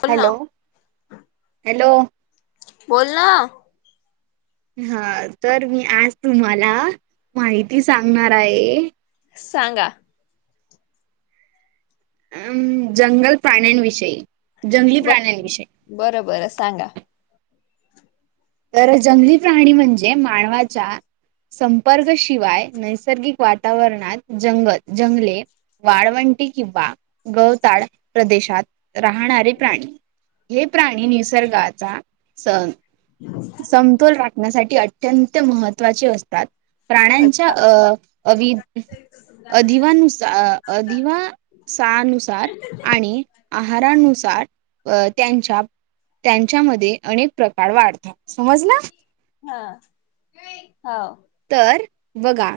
बोल ना hello hello बोल ना हा तर मी आज तुम्हाला माहिती सांगणार आहे सांगा अम जंगल प्राण्यांविषयी जंगली ब प्राण्यांविषयी बरं बरं सांगा. तर जंगली प्राणी म्हणजे मानवाच्या संपर्कशिवाय नैसर्गिक वातावरणात जंगल जंगले वाळवंटी किंवा गवताळ प्रदेशात राहणारे प्राणी हे प्राणी निसर्गाचा स समतोल राखण्यासाठी अत्यंत महत्वाचे असतात प्राण्यांच्या अच्छा अवि अधिवानुसार अधिवा सानुसार आणि आहारानुसार त्यांच्या त्यांच्यामध्ये अनेक प्रकार वाढतात समज ना. हा ह. तर बघा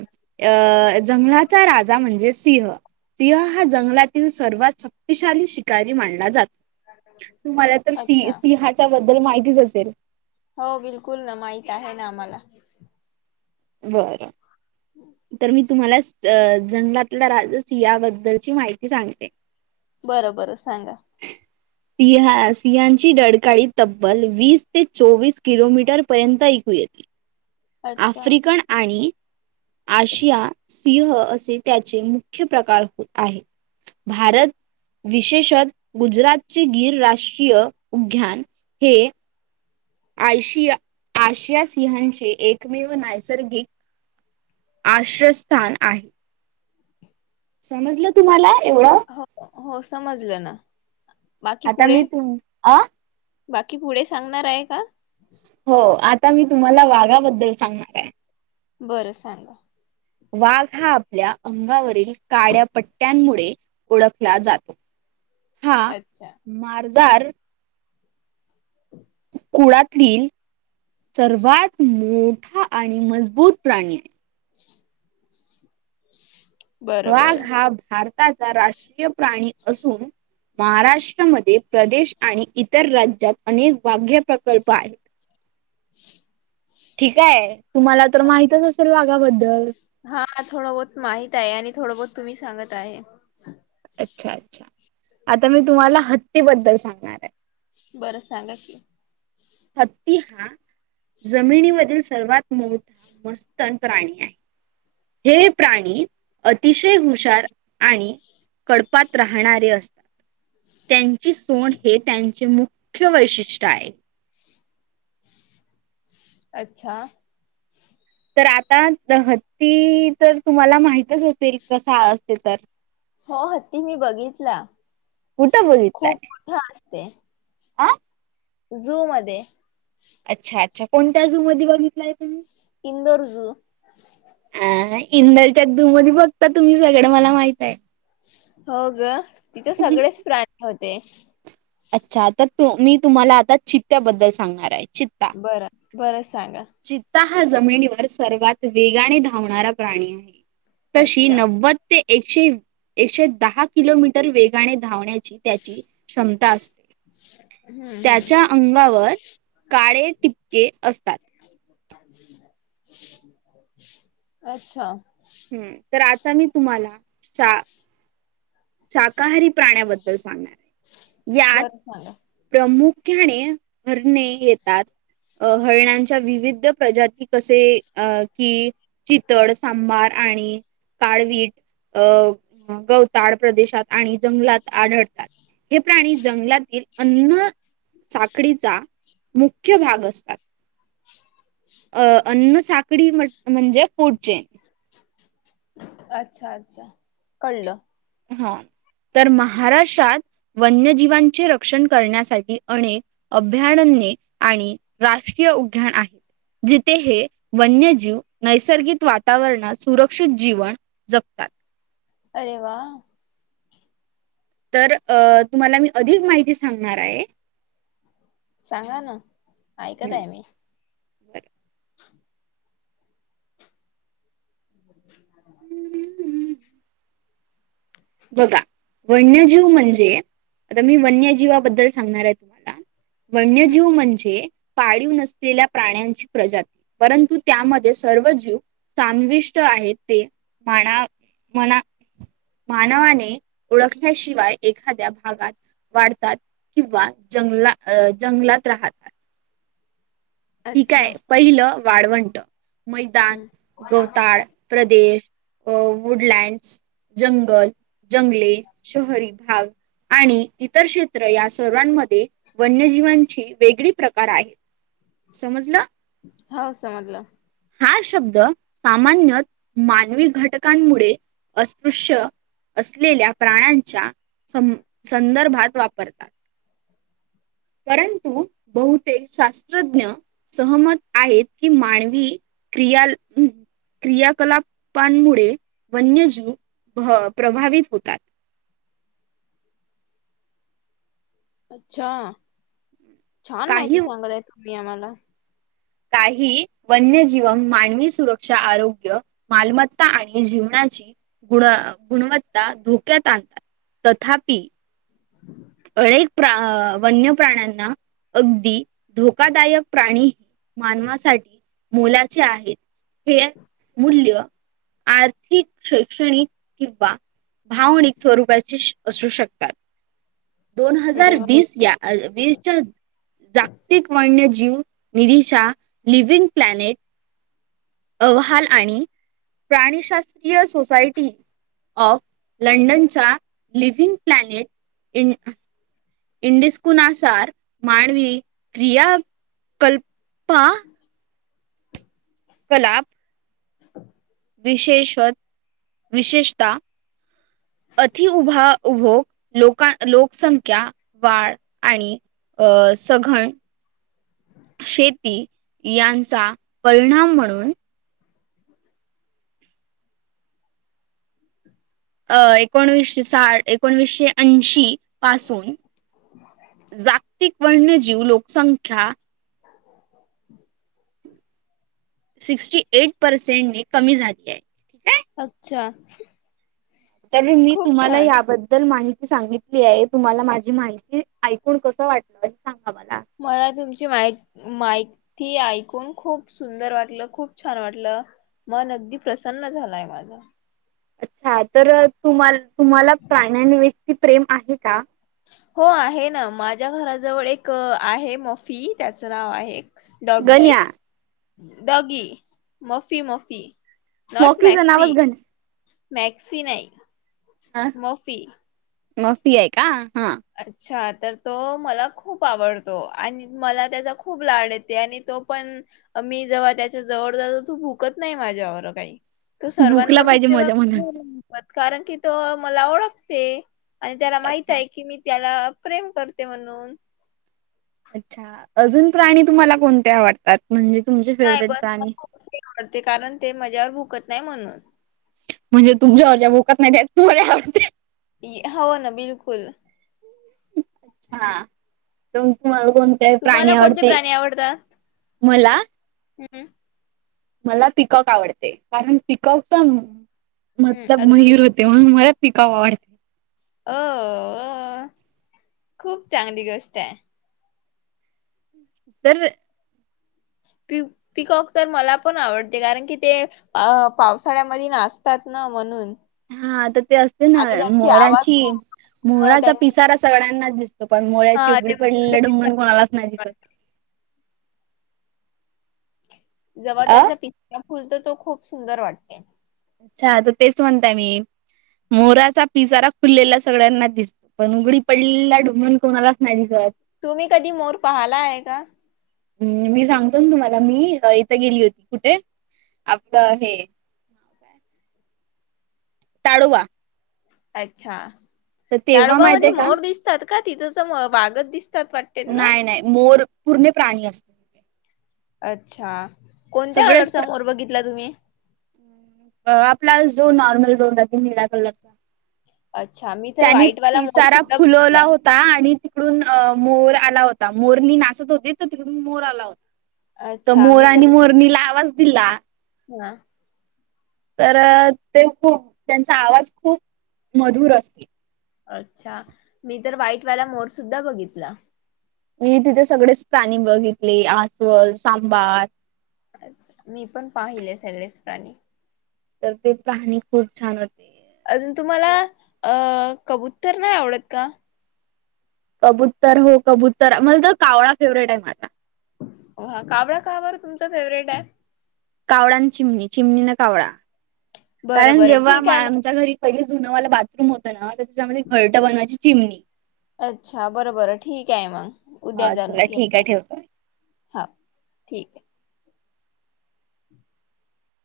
अं जंगलाचा राजा म्हणजे सिंह. सिंह हा जंगलातील सर्वात शक्तिशाली शिकारी मानला जातो. तुम्हाला तर स अच्छा सिंहाच्या बद्दल माहितीच असेल. हो बिलकुल ना माहित आहे ना आम्हाला. बरं तर मी. तुम्हाला जंगलातल्या राज सिहाबद्दलची माहिती सांगते. बरं बरं सांगा. सिं सिहची डकाळी तब्बल वीस ते चोवीस किलोमीटर पर्यंत कूल. अच्छा आफ्रिकन आणि. आशिया सिंह असे त्याचे मुख्य प्रकार होत आहेत. भारत. विशेषत गुजरातचे गीर राष्ट्रीय उघ्यान हे. आशिया आशिया सिंहांचे एकमेव नैसर्गिक. आश्रयस्थान आहे. समजलं तुम्हाला एवढं. हो हो समजलं ना. बाकी आता पुढे मी तु अ. बाकी पुढे सांगणार आहे का. हो आता मी तुम्हाला वाघाबद्दल सांगणार आहे. बरं सांगा. वाघ हा आपल्या अंगावरील काड्या पट्ट्यांमुळे ओळखला जातो. हा अच्छा मारजार. कुळातील. सर्वात मोठा आणि मजबूत प्राणी आहे. वा बरं वाघ बरं हा भारताचा राष्ट्रीय प्राणी असून. महाराष्ट्रामध्ये प्रदेश आणि इतर राज्यात अनेक वाघ्य प्रकल्प आहेत. ठीकय तुम्हाला तर माहितच असेल वाघाबद्दल. हा थोडं बहत माहित आहे आणि थोडं बहत तुम्ही सांगत आहे. अच्छा अच्छा आता मी तुम्हाला हत्ती बद्दल सांगणार आहे. बरं सांगा कि. ह. ती ह. जमिनीमधील सर्वात मोठा मस्तन प्राणी आहे. हे प्राणी अतिशय हुशार आणि. कडपात राहणारे असतात त्यां. ची सोड हे त्यांचे मुख्य वैशिष्ट्य आहे.. अच्छा. तर आता हत्ती तर तुम्हाला माहितच असेल कस असते तर. हो हत्ती मी बघितला कुठं खूप मोठा असते. आं. झू मध्ये. अच्छा अच्छा कोणत्या जू मध्ये बघितलाय तुम्ही. हंदोर्ज. त्या दधुमध बघता तुम्ही सगळं मला माहित आहे. हो ग तिथं सगळेच प्राणी होते. अच्छा तर तु मी तुम्हाला आता चित्त्याबद्दल सांगणार आहे. चित्ता बरं बरं सांगा. चित्ता हा जमिनीवर सर्वात वेगाने धावणारा प्राणी आहे तशी अच्छा नव्वद ते. एकशे एकशे दहा किलोमीटर वेगाने धावण्याची त्याची क्षम. [inaudible] हम्म त्याच्या हम्म अंगावर काळे टिपके असतात [inaudible] अच्छा हम्म तर आता मी तुम्हाला श [inaudible] शाकाहारी प्राण्याबद्दल [inaudible] सांगणार आहे यात बरं सांगा प्रमुख घ्याने घरणे येतात [inaudible] [inaudible] अ हळण्याच्या विविध प्रजाती कसे अ की चितड सांबार आणि [inaudible] काळवीट अ गवताड प्रदेशात आणि जंगलात आढळतात [inaudible] हे प्राणी जंगलातील अन्न साखळीचा मुख्य भाग असतात [inaudible] [inaudible] अ अन्न साखळी म्हणजे पोटचेन [inaudible] अच्छा अच्छा कळलं [inaudible] ह तर महाराष्ट्रात [inaudible] वन्यजीवांचे रक्षण करण्यासाठी अनेक अभया्य आणि रा य उद्याण आहे [inaudible] [inaudible] जिथे हे वन्यजीव नैसर्गिक वातावरणात सुरक्षित जीवन जगतात अरे वा [inaudible] [inaudible] तर तुम्हाला मी अधिक माहिती सांगणार आहे [inaudible] सांगा ना ऐकत आहे मी [inaudible] बरं [inaudible] [inaudible] बरं. [inaudible] बघा वन्यजीव म्हणजे आता मी वन्यजीवाबद्दल सांगणार आहे [inaudible] तुम्हाला हम्म वन्यजीव म्हणजे पाळीव नसलेल्या प्राण्यांची प्रजाती [inaudible] परंतु त्यामध्ये सर्व जीव समविष्ट आहेत ते [inaudible] म्हणा म्हणा [inaudible] मानवाने ओळखल्याशिवाय एखाद्या भागात वाढतात किंवा जंगला जंगलात राहतात [inaudible] [inaudible] अच्छा ठीकय पहिलं हम्म वाळवंट [inaudible] मैदान हम्म गवताळ प्रदेश अ वुडलँड्स [inaudible] जंगल जंगले शहरी भाग [inaudible] आणि इतर केत ्र या सर्वांमध्ये वन्यजीवांची वेगळी प्रकार आहेत [inaudible] समजलं होा समजलं [inaudible] हा शब्द सामान्यत मानवी घटकांमुळे अस्पृश्य असलेल्या प्राण्यांच्या स संदर्भात वापरतात [inaudible] परंतु बहुतेक शास्त्रज्ञ सहमत आहेत की मानवी [inaudible] क्रियाल हम् क्रियाकलापांमुळे वन्यजीव प्रभावित होतात [inaudible] [inaudible] अच्छा छान काही माहिती सांगतय तुम्ही आम्हाला काही वन्यजीवन मानवी सुरक्षा आरोग्य मालमत्ता आणि जीवनाची गुण गुणवत्ता धोक्यात आणतात तथापि [inaudible] अनेक प्रा वन्य प्राण्यांना अगदी धोकादायक प्राणी मानवासाठी मोलाचे आहेत हे मूल्य आर्थिक, शैक्षणिक किंवा भावनिक स्वरूपाची असू शकतात. दोन हजार अरे वा वीस या वीसच्या जागतिक वन्य जीव निरीशा लिविंग प्लनेट अहवाल आणि प्राणीशास्त्रीय सोसायटी ऑफ लंडनच्या लिव्हंग प्लॅनेट इन इंडिस्कुनासार मानवी क्रिया कल्पा कलाप विशेषत विशेषता अतिउभा उभोग लोक-लोकसंख्या वाढ आणि अ सघण शेती यांचा परिणाम म्हणून अ एकोणविसशे साठ एकोणविसशे ऐंशी पासून जागतिक वन्यजीव लोकसंख्या [inaudible] सिक्स्टी एट पर्सेंटने कमी झाली आहे. अच्छा! तरी मी खूप तुम्हाला छान याबद्दल माहिती सांगितली आहे तुम्हाला माझी माहिती ऐकून कस वाटलं सांगा मला? मला तुमची माहिती ऐकून खूप सुंदर वाटलं खूप छान वाटलं मन अगदी प्रसन्न झालाय माझा. अच्छा! तर तुम्हांला-तुम्हांला प्राण्यांव्यक्ति प्रेम आहे का? हो आहे ना माझ्या घराजवळ एक आहे मोफी त्याचं नाव आहे. डॉगी, गण्या डॉगी, मोफी, मोफी. मोकीच नावच‌ गंड. मॅक्सी नाही मोफी. मोफी आहे का? हां. अच्छा तर तो मला खूप आवडतो आणि मला त्याचा खूप लाड येते आणि तो पण मी जेव्हा त्याच्या जवळ जातो तो भुकत नाही माझ्यावर काही तो बुकला सर्वांवर पाहिजे भुकते मजा म्हणून बघ. कारण की तो मला ओळखते आणि त्याला माहित अच्छा आहे. की मी त्याला प्रेम करते म्हणून. अच्छा! अजून प्राणी तुम्हाला कोणते आवडतात म्हणजे तुमचे फेवरेट प्राणी? ते कारण ते माझ्यावर भुकत नाही म्हणून. म्हणजे तुमच्या वरच्या भुकत नाही त्यात तुम्हाला आवडते. हो ना बिलकुल. अच्छा! कोन तुम्हाला? कोणते प्राणी तुम्हाला कोणते आवडते? प्राणी आवडतात? मला हम्म, मला पीकॉक आवडते. कारण पीकॉकच हम्म, मतलब अजून मयूर होते म्हणून मला पीकॉक आवडते. अ खूप चांगली गोष्ट आहे. तर प पिकॉक तर मला पण आवडते कारण की ते पावसाळ्यामध्ये नाचतात ना म्हणून. हां तर ते असते ना आणि त्यांची आवाज मोराची खूप अ, मोराचा त्यांनी पिसारा सगळ्यांना त पण मोराचं हां, ते उघडं मोराचं पडलेलं पिसाळ ढुंगण कोणालाच नाही दिसत. वाट- जेव्हा अ त्यांचा पीसारा फुलतो तो खूप सुंदर वाटते. अच्छा तर तेच म्हणताय मी. मोराचा पिसारा खुललेला सगळ्यांना दिसतो पण उघडी पडलेला ढुंगण कोणालाच नाही दिसत. तुम्ही कधी मोर पाहाला आहे का? हम्म मी सांगतो ना तुम्हाला मी इथं गेली होती कुठे आपलं हे ताडोबा अच्छा तर तेव्हा ताडोबा मध्ये माहितय का मोर दिसतात का तिथं तर वाघच दिसत. नाही नाही मोर पूर्ण प्राणी असतात. अच्छा कोणत्या सगळेच कलरचा मोर बघितला तुम्ही? प्र आपला जो नॉर्मल रंग निळा कलरचा अच्छा मी तर त्यांनी व्हाईटवाला मोर पिसारा सुद्धा फुलवला बघितला. होता आणि तिकडून मोर आला होता मोरणी नाचत होती तर तिथून मोर आला होता तर अच्छा मोर मी आणि मोरणीला आवाज दिला हा तर ते खूप त्यांचा आवाज खूप मधुर असते अच्छा मी तर व्हाईटवाला मोर सुद्धा बघितला मी तिथे सगळेच प्राणी बघितले आसवल सांबार अच्छा मी पण पाहिले सगळेच प्राणी तर ते प्राणी खूप छान होते. अजून तुम्हाला अं कबुतर नाही आवडत का कबुतर हो कबुतर म्हजा कावळा फेवरेट आहे माझा हा कावळा का बर तुमचा फेवरेट हाय कावळा न चिमणी चिमणी ना कावळा बरं कारण बरं जेव्हा ठीक मा आहे मग. आमच्या घरी पहि जुनवाला बाथरूम होतं ना तर त्याच्यामध्ये घरटं बनवायची चिमणी अच्छा बरोबर ठीक आहे मग उद्या हा चला जाणून ठीक घेऊया आहे ठेवतो. हा ठीक आहे